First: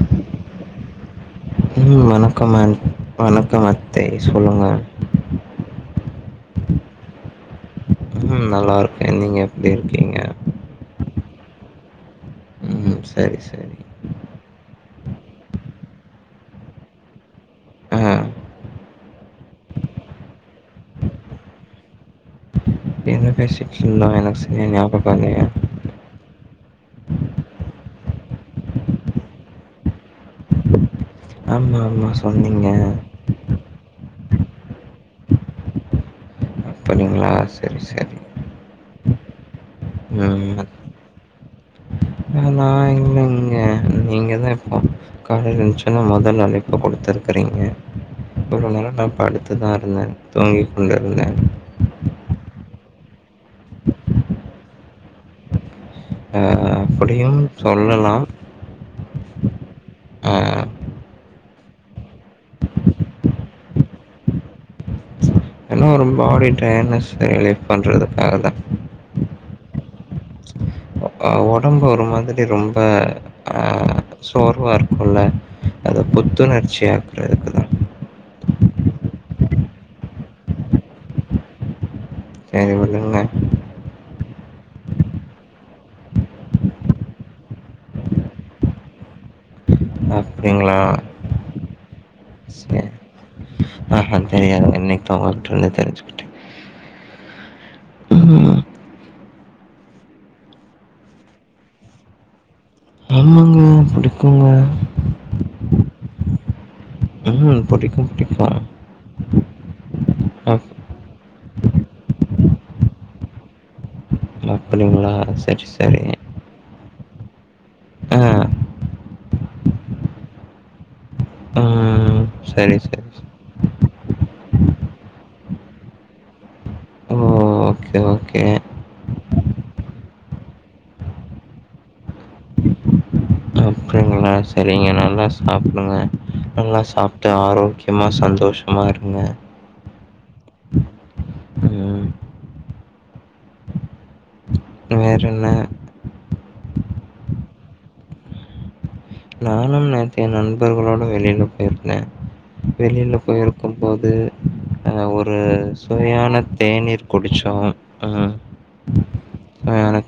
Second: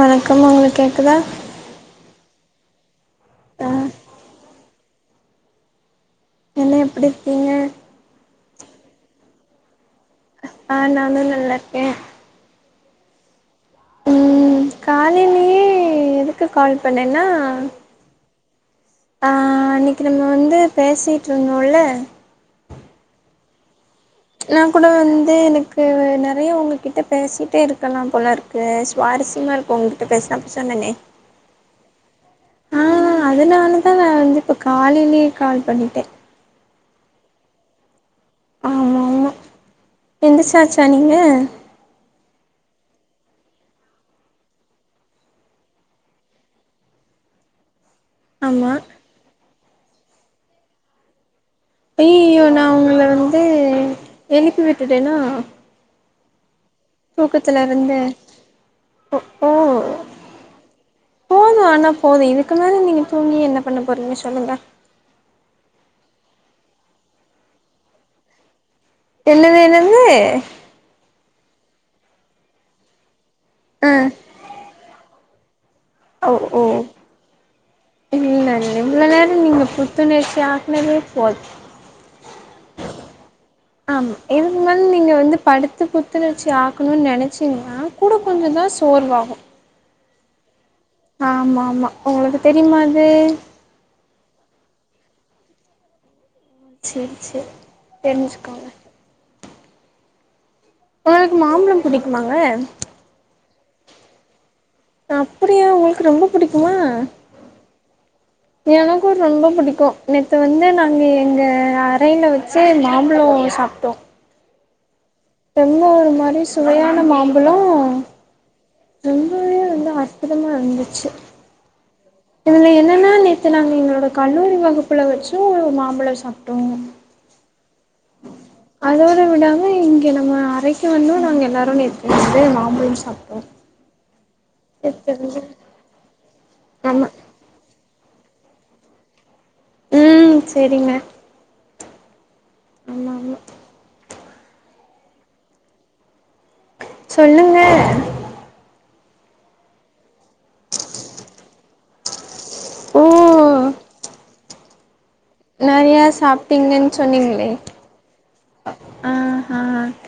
வணக்கம் உங்களுக்கு கேக்குதா ம் வணக்கம் அ வணக்கம் ஆ அத்தை சொல்லுங்க என்ன எப்டிருக்கீங்க ம் நல்லாருக்கேன் நீங்க எப்டி இருக்கீங்க ஆ நானும் நல்லாருக்கே ம் சரி சரி உம் காலேலயே எதுக்கு கால் பண்ணேன்னா ஆ ஆ அன்னிக்கு நம்ம வந்து பேசிட்டு இருந்தோம்ல என்ன பேசிட்டு இருந்தோம் எனக்கு சரியா நான் கூட ஞாபகம் வந்து இல்லையே. எனக்கு கு நறைய உங்ககிட்ட பேசிட்டே இருக்கலாம் போல இருக்கு சுவாரஸ்யமா இருக்கு உங்க இப்ப பேசுனப்ப சொன்னேனே ஆமா ஆமா சொன்னிங்க ஆ அதனால தா நா வந்துட்டு காலைலயே கால் பண்ணிட்டே அப்டிங்களா சேரி சேரி ஆமா ஆமா எந்த்ரிச்சாச்சா நீங்க நானா இல்லங்க நீங்கதா இப்போ காலைல எழுன்ச்சோன்னே மொதல் அழைப்பு கொடுத்துருக்கறீங்க ரொம்ப ஆமா நேரம் நா படுத்துதா இருந்தேன் தூங்கி கொண்டு இருந்தேன் அய்யயோ நான் உங்கள வந்து எழுப்பி விட்டுட்டேனோ ஆ அப்படியும் சொல்லலாம் ஒ ஓ ஆ போதும் அனா போதும் இதுக்கு மேலே நீங்க தூங்கி என்ன பண்ண போறீங்க சொல்லுங்க ஏன்னா ரொம்ப ஆடிட்டேன் என்ன செலக்ட் பண்றதுக்காக தா என்னது என்னது ஆ ஒடம்பு ஒரு மாதிரி ரொம்ப ஆ அஹ் சோர்வா இருக்கும்ல அத ஓ ஓ புத்துணர்ச்சியாக்குறதுக்கு தா இல்ல நிங்க இவளோ நேரோ நீங்க புத்துணர்ச்சி ஆக்னதே போது எனக்கு விழுங்க ஆமா எதுக்கு நீங்க வந்து படுத்து புத்துணர்ச்சி ஆக்கணுன்னு நினச்சிங்கா கூட கொஞ்சோ தா சோர்வாகு அப்டிங்ளா ஆமா ஆமா உங்களுக்கு தெரியுமா இது ஆ தெரியாதுங்க இன்னைக்குதா [unintelligible] தெரிஞ்சி கிட்டே செரி செரி ம் தெரிஞ்சிக்கோங்க உங்களுக்கு மாம்பழம் பிடிக்குமாங்க அமாங்க பிடிக்குங்க அப்டியா உங்களுக்கு ரொம்ப பிடிக்குமா ம் புடிக்கு புடிக்கு எனக்கு ரொம்ப பிடிக்கு நேற்று வந்து நாங்கள் எங்க அறையிலே வச்சி மாம்பழோ சாப்டோ அப்டிங்ளாஸ் என்ன ஒரு மாதிரி சுவையான மாம்பழோ அ ரொம்பவே வந்து அற்புதமாக இருந்துச்சி ம் இதுல சரி சரி என்னன்னா நேத்து நாங்க எங்களோட கல்லூரி வகுப்புல வச்சு மாம்பழோ சாப்டோ ஓ ஓகே ஓகே அதோட விடாம இங்க நம்ம அறைக்கு வந்து நாங்க எல்லாரு நறைய மாம்பழோ சாப்டோ ஆ சரிங்க நல்ல சாப் என்னங்க நல்லா ஆமா சாப்டு ஆரோக்கியமா சந்தோஷமாக இருங்க ம் சேரிங்க ம் ஆமா ஆமா வேற என்ன சொல்லுங்க நானும் நேத்து நண்பர்களோடு வெளியில போயிருந்த வெளியில ஓ போயிருக்கும் போது அ ஒரு நெறையா சுவையான சாப்ட்டீங்கன் தேநீர் குடிச்சோ அ அ ஹ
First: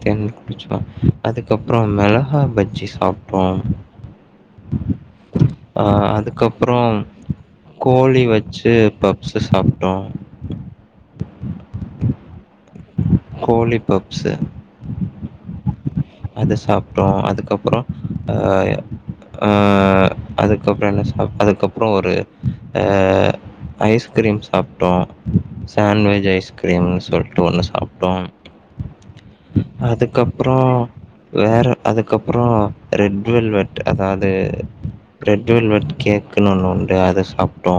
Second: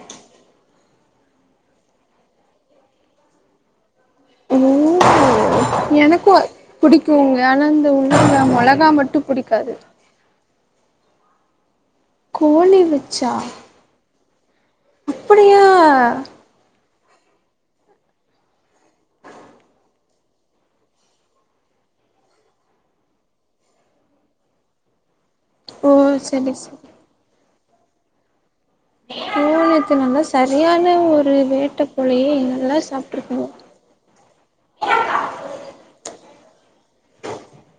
தேனீர் குடிச்சோ அதுக்கப்ரோ மிளகா பஜ்ஜி சாப்டோ உம் எனக்கு அதுக்கப்புறம் புடிக்கும்ங்க ஆனா இந்த உள்ள கோழி உள்ள வச்சு மளகா மட்டு பப்ஸு புடிக்காது சாப்ட்டோம் கோனிரு கோழி‌ ஃபப்ஸ்சு அப்டியா அது சாப்டோ அதுக்கப்ரோ அ யா ஆ அதுக்கப்ரோ என்ன சா அதுக்கப்ரோ ஒரு அஅ ஐஸ்கிரீம் சாப்டோ ஓ சாண்ட்வேஜ் செரி செரி ஐஸ்கிரீம்னு சொல்ட்டு ஒன்னு சாப்டோ கோழிக்கு நல்லா அதுக்கப்ரோ சரியான ஒரு வேற வேட்ட போலயே அதுக்கப்ரோ நல்லா ரெட் சாப்ட்ருக்கீங்க வெல்வெட் அதாவது பிரெட் வெல்வெட் கேக்குன்னு ஒன்னு உண்டு அத சாப்டோ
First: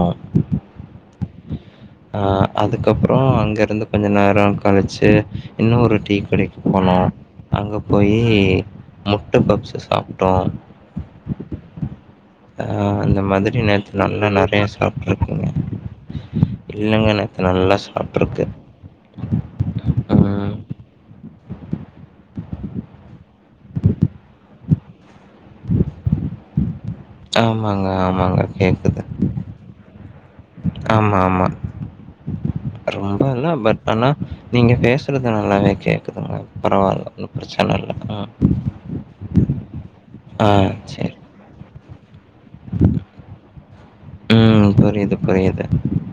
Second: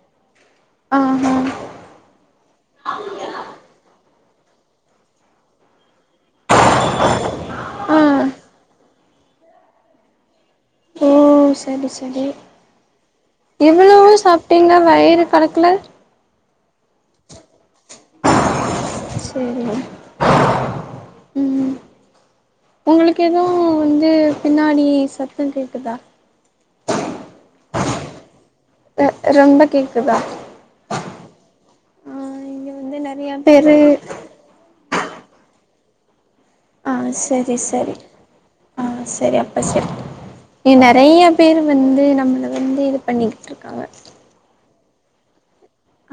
ஆஹா அ அதுக்கப்ரோ அங்க இருந்துப் கொஞ்ச நேரோ கழிச்சு இன்னோரு டீ கடைக்கி போனோ அங்க ஆ போயி முட்ட பப்ஸ்ஸு சாப்ட்டோ ம் ம் சரி சரி அந்த மாதிரி நேத்து இவ்வளவோ நல்லா நெறையா சாப்ட்டீங்னா வயிறு கலக்குல இல்லைங்க நேத்து நல்லா சாப்ட்ருக்கு. சொல்லுங்க ம். ம் உங்களுக்கு எதுவு வந்து பின்னாடி சத்தோ கேக்குதா ஆமாங்க ஆமாங்க கேக்குது. அ ரொம்ப கேக்குதா ஆமா ஆமா ஆ இங்க வந்து ரொம்ப நெறைய இல்ல பேரு பட் அனா நீங்க பேசுறது எனக் நல்லாவே கேக்குதுங்க ஆ பரவால்ல. ஒண்ணும் செரி பிரச்சன இல்ல. செரி ம். ஆ செரி அப்ப செரி ஆ நீ சரி. நெறையா பேரு வந்து நம்மள வந்து இது பண்ணிக்கிட்டு இருக்காங்க ம் புரியுது புரியுது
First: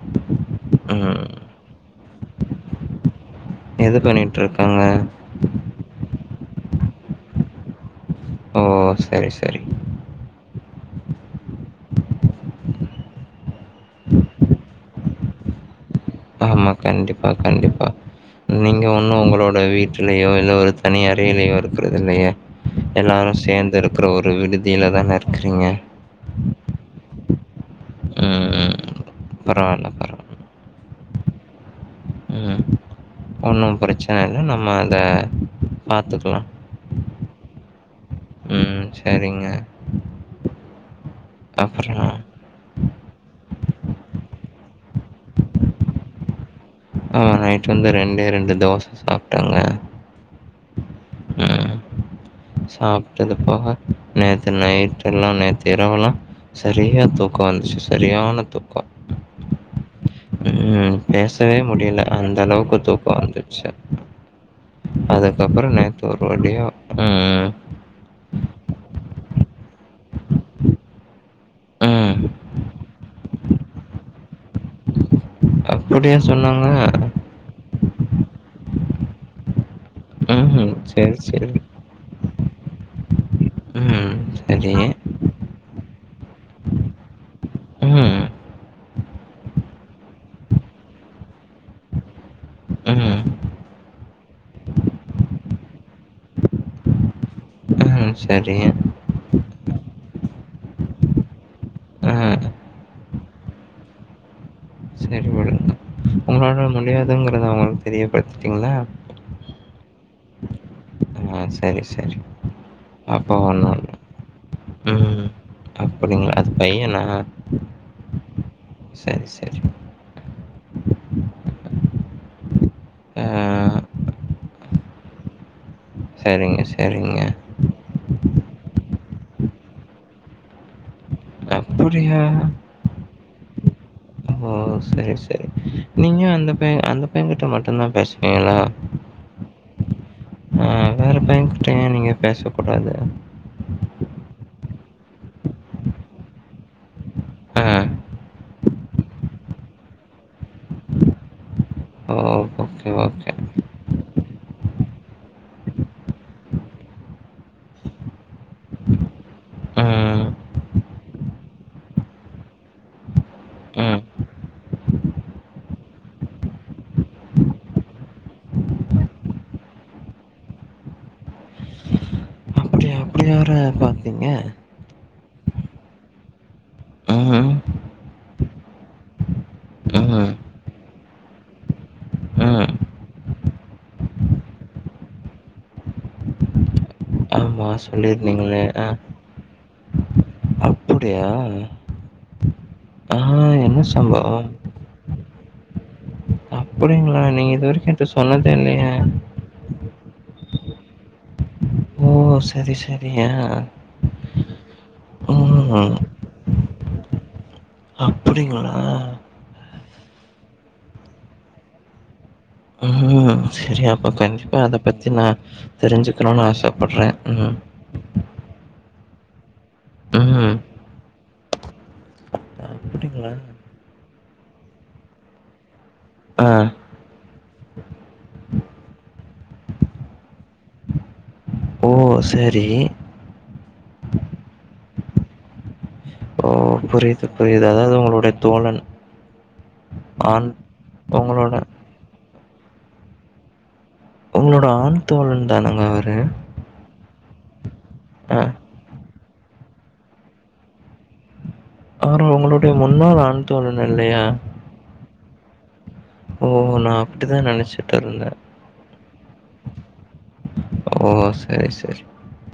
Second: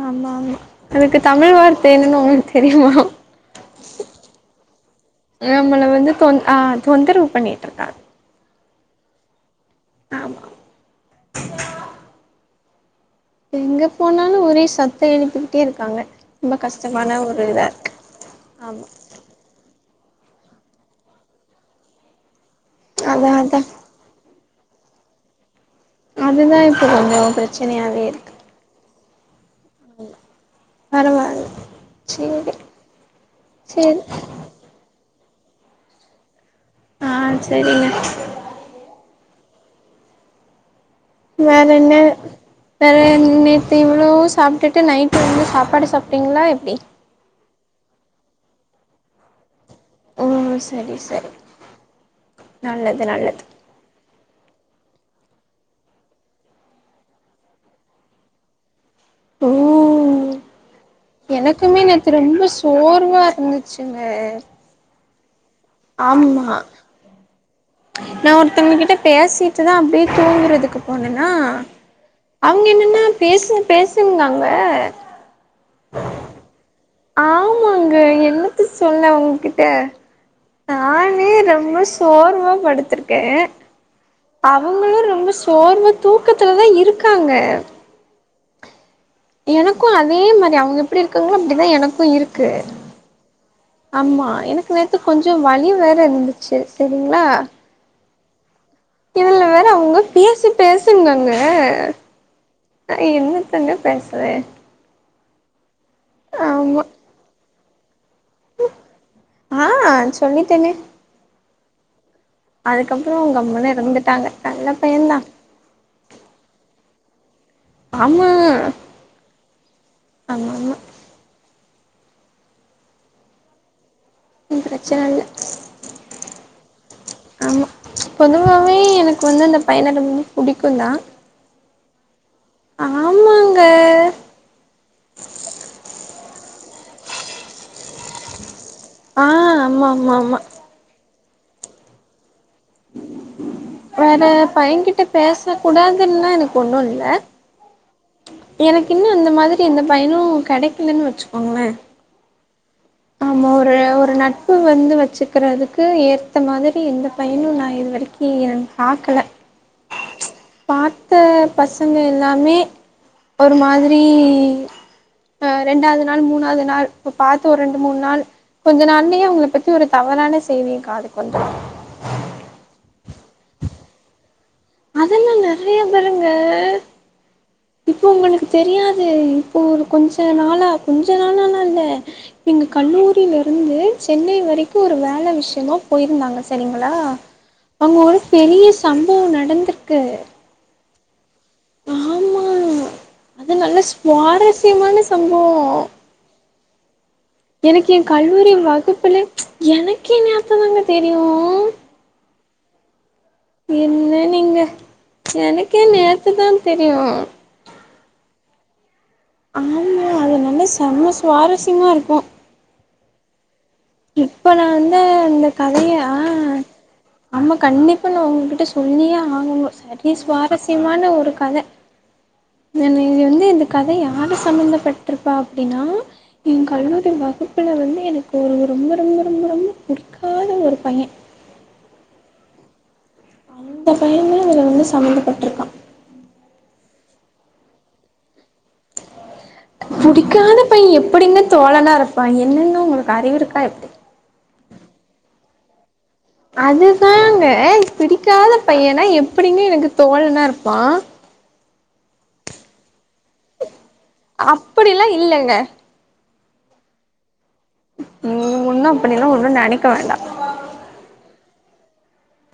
ஆமா ஆமா அதுக்கு ம். தமிழ் வார்த்த என்னன்னு உங்களுக்கு தெரியுமா இது பண்ணிட்டு இருக்காங்க நம்மள வந்து தொந் ஆ தொந்தரவு பண்ணிட்டு இருக்காங்க ஓ ஓ செரி செரி ஆமா எங்க போனாலு ஒரே சத்தோ எழுப்பிக்கிட்டே இருக்காங்க ரொம்ப ஆமா கஷ்டமான கண்டிப்பா ஒரு இதா கண்டிப்பா இருக்கு நீங்க ஆமா ஒ ன்னு உங்களோட வீட்டிலயோ இல்ல ஒரு தனி அறையிலயோ இருக்கறது இல்லையே அதா எல்லாரு அதா சேந்து இருக் குற ஒரு விடுதியில தானே இருக்குறீங்க அதுதா இப்ப கொஞ்சோ ப்ரச்சனையாவே ம் ம் பரவால்ல பர பரவால்ல சேரி ம் ஒன்னு சேரி ப்ரச்சன இல்ல நம்ம அத பாத்துக்கலா ஆ செரிங்க ம் சரிங்க வேற என்ன அப்புறம் வேற நேத்து இவ்ளோவு சாப்ட்டுட்டு நைட்டு வந்து சாப்பாடு சாப்ட்டீங்களா எப்டி ஆ நைட் வந்து ரெண்டே ரெண்டு தோச சாப்ட்டேங்க ஓ சரி சரி ம். நல்லது சாப்ட்டது நல்லது போக நேத்து நைட் எல்லா நேத்து இரவெல்லா சரியா தூக்கோ வந்துச்சு சரியான தூக்கோ ஓ ம் பேசவே எனக்குமே முடியில நேத்து அந்த ரொம்ப அளவுக்கு தூக்கோ சோர்வா வந்துச்சு இருந்துச்சுங்க அதுக்கப்பறோ நேத்து ஒரு ஆமா வழியா ம் ம் நா ஒருத்தவங்க கிட்ட பேசிட்டுதா அப்டியே தூங்குறதுக்கு போனேன்னா ம். அவுங்க என்னன்னா பேசு பேசுங்கங்க அப்டியா சொன்னாங்க ஆமாங்க என்னத்த சொல்ல உங்க கிட்ட ம். சரி, நானே சரி. ரொம்ப சோர்வா படுத்துருக்கே ம். சரி. அவுங்களு ரொம்ப சோர்வ தூக்கத்துல தா இருக்காங்க ம். எனக்கு அதே மாதிரி அவுங்க எப்டி இருக்குங்களோ அப்டிதா எனக்கு இருக்கு ம். ஆமா எனக்கு நேத்து கொஞ்ச வழி வேற இருந்துச்சு செரிங்ளா ம் செரி இதுல வேற அவுங்க பேசு பேசுனாங்க ஆ. நா என்னத்தங்க பேசுவே சேரி விடுங்க உங்களால ஆமா முடியாதுங்குறத அவுங்களுக் தெரியப்படுத்திட்டீங்கல்ல ஆ சொல்லிட்டேனே அ செரி செரி அதுக்கப்பறொ கம்முன்னு இருந்துட்டாங்க நல்ல பையெ தா அப்புடிங்ளா அது பையன்னா ஆமா செரி செரி ஆமா ஆமா அ ம் பிரச்சன இல்ல செரிங்க செரிங்க ஆமா பொதுவாவே எனக்கு வந்து அந்த பையன ரொம்ப புடிக்குந் தா அப்புடியா ஆமாங்க ஓ சேரி சேரி நீங்க அந்த நீங்க அந்த பையெ கிட்ட மட்டுந்தா பேசுவிங்களா ஆ ஆமா ஆமா ஆமா அ வேற பையன்கிட்ட ஏ நீங்க பேசக்கூடாது வேற பையன்கிட்ட பேச கூடாதுன்லா எனக்கு ஒன்னு இல்ல அ எனக்கு இன்னு அந்த மாதிரி எந்த பையனு கெடைக்கிலன்னு வச்சுக்கோங்களே ஓ ஓகே ஓகே நம்ம ஒரு ஒரு நட்பு வந்து வச்சுக்கிறதுக்கு ஏத்த மாதிரி எந்த பையனு நா இது வரைக்கு கி நா பாக்கல ம். பாத்த பசங்க எல்லாமே ஒரு ம். மாதிரி அ ரெண்டாவது நாள் மூனாவது நாள் இப்ப பாத்த ஒரு ரெ ரெண்டு மூன் நாள் கொஞ்சொ நாள்லயே அவுங்ள பத்தி ஒரு தவறான செய்தி என் காதுக்கு வந்துரு அப்புடியா அப்புடி வேற இருக்கா பிங்கெ அதெல்லா நெறைய பேருங்க அ இப்ப ஒங்களுக்கு தெரியாது இப்போ ஒரு கொஞ்ச ம், நாளா கொஞ்ச நாளாலா இல்ல எங்க ம். கல்லூரில இருந்து சென்னை வரைக்கு ஒரு வேல விஷ்யமா போயிருந்தாங்க செரிங்களா ஆமா அங்க ஒரு சொல்லியிருந்தீங்களே. பெரிய சம்பவொ நடந்துர்க்கு அப்புடியா அது நல்லா சுவாரஸ்யமான சம்பவொ அப்புடிங்ளா நீங் எனக்கு எ கல்லூரி வகுப்புலே எனக்கேங் அப்பதாங்க தெரியு ஓ செரி செரி அ என்ன நீங்க எனக்கே ம். நேத்து தா தெரியு அப்புடிங்களா ஆமாங்க அது நல்லா செம்ம சுவாரஸ்யமா இருக்கு ம் செரி அப்ப இப்ப கண்டிப்பா நா அத வந்து பத்தி நா அந்த கதைய தெருஞ்சுக்கணுனு ஆசப்பட்றே ம் அப்போ நா ஒங்ககிட்ட சொல்லியே ஆகணு சரி அப்டி ம். சுவாரஸ்யமான ஒரு கத நான் இங்க அப்படிங்களா? வந்து இந்த கத யாரு சம்மந்தப்பட்டுருக்கா அப்டின்னா ஆ. எ கல்லூரி வகுப்புல வந்து எனக்கு ஒரு ரொம்ப ரொம்ப ரொம்ப ரொம்ப புடிக்காத ஒரு பைய ஓ சரி அந்த பையன்தா இதுல வந்து சம்மந்தப்பட்டுருக்கா ஓ புரியுது புரியுது அதாவ்து உங்களுடைய தோழன் ஆண் புடிக்காத பைய எப்டிங்க உங்களோட தோழனா இருப்பா என்னங்க உங்களுக்கு அறிவு இருக்கா எப்டி உங்களோட ஆண் தோழன் தானங்க அவரு அதுதாங்க அ பிடிக்காத பையனா எப்டிங்க எனக்கு தோழனா இருப்பா ஆனா உங்களுடைய முன்னாள் ஆண் தோழன் இல்லையா அப்படிலா இல்லங்க ஓ நா அப்டிதா நெனச்சே நீங் ஒன்னு அப்படிலா ஒன்னு நெனைக்க வேண்டா ஓ செரி செர்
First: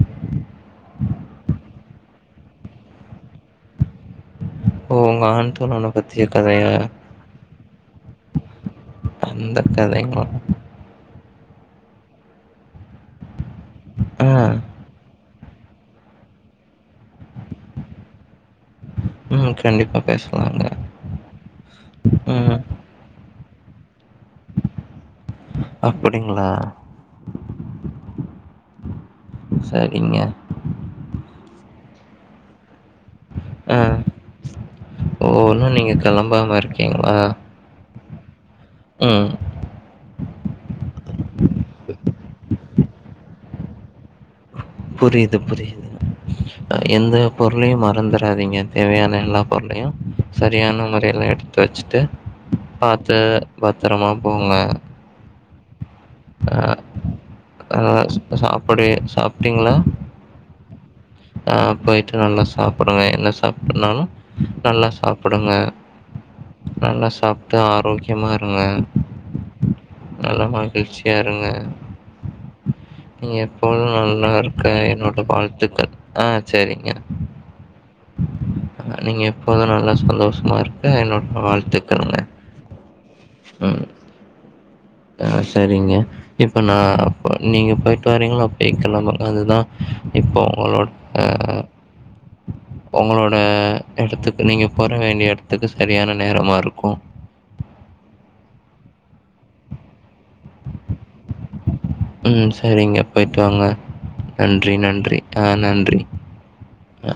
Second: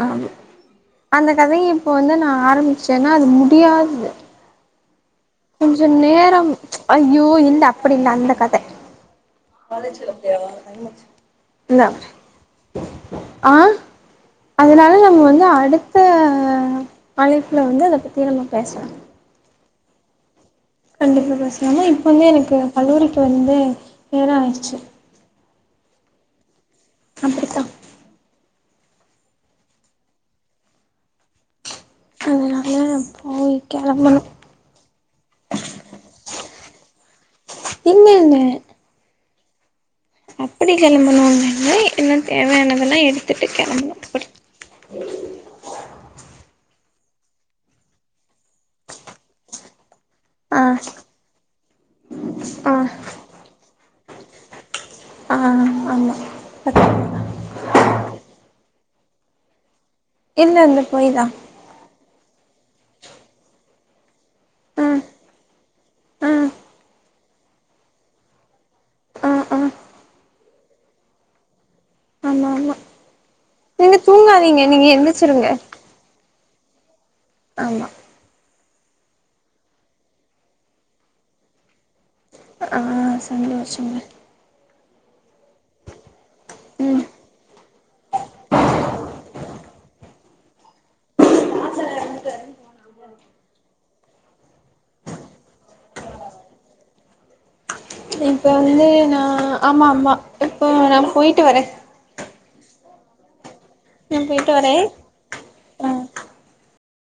ஆமா அந்த கதைய இப்போ வந்து நா ஆரம்மிச்சேன்னா அது முடியாது ஓ உங்க ஆண் கொஞ்ச தோழன பத்திய நேரம் கதையா ஐயோ இந்த அப்படி இல்ல அந்த கத அந்த காலேஜ் கதைங்களா கெளம்பலையா டைம் ஆச்சு ல்ல ஆ ஆ அதனால நாங்க வந்து அடுத் த அழைப்புல வந்து இத பத்தி நம்ம பேசலா ம் கண்டிப்பா பேசலாங்க கண்டிப்பா பேசலானா இப்போவே எனக்கு ம் கல்லூரிக்கு வந்து நேரோ ஆயிடுச்சு அப்டிங்களா அப்டித்தா சரிங்க அதனால நா போய் ஆ கெளம்பனு ஓ உன்னு நீங்க கெளம்பாம இருக்கீங்ளா இல்லல்ல ம் அப்டி கெளம்பனாங்கன்ன இன்னு தேவையானதெலா எடுத்துட்டு கெளம்பனு அப்டி புரியுது புரியுது அ எந்த பொருளையு மறந்துராதீங்க தேவையான எல்லா பொருளையு ஆ சரியான முறைல எடுத்து வச்சுட்டு ஆ பாத்து பத்தரமா போங்க ஆ ஆமா பத்தரமா ஆ இப்ப சாப்பாடு சாப்ட்டீங்களா இல்ல இந்த போய்தா ஆ போயிட்டு நல்லா சாப்புடுங்க என்ன சாப்புடுனாலு நல்லா ம் சாப்புடுங்க ம் நல்லா சாப் ட்டு ஆரோக்கியமா இருங்க ஆ ஆ நல்ல மகிழ்ச்சியா இருங்க ஆமா ஆமா நீங்க எப்போது நீங்க நல்லா தூங்காதீங்க இருக்க நீங்க என்னோட எந்திரிச்சிருங்க வாழ்த்துக்கள் ஆ சேரிங்க ஆமா நீங்க எப்போது நல்லா சந்தோஷமா இருக்க என்னோட வாழ்த்துக்கள்ங்க ஆ ம் சந்தோஷங்க ஆ சரிங்க இப்ப நா ம் ப்ப நீங்க போயிட்டு வரீங்கள அப்பய கெளம்ப அதுதா இப்போ உங்களோட [unintelligible] ஒங்களோட எடத்துக்கு நீங்க போற வேண்டிய எடத்துக்கு சரியான நேரமா இருக்கு இப்ப வந்து நா ஆமா ஆமா இப்போ நா போயிட்டு வரே ம் சேரிங்க போயிட்டு வாங்க நா போயிட்டு வரே நன்றி நன்றி ஆ நன்றி ம் ஆ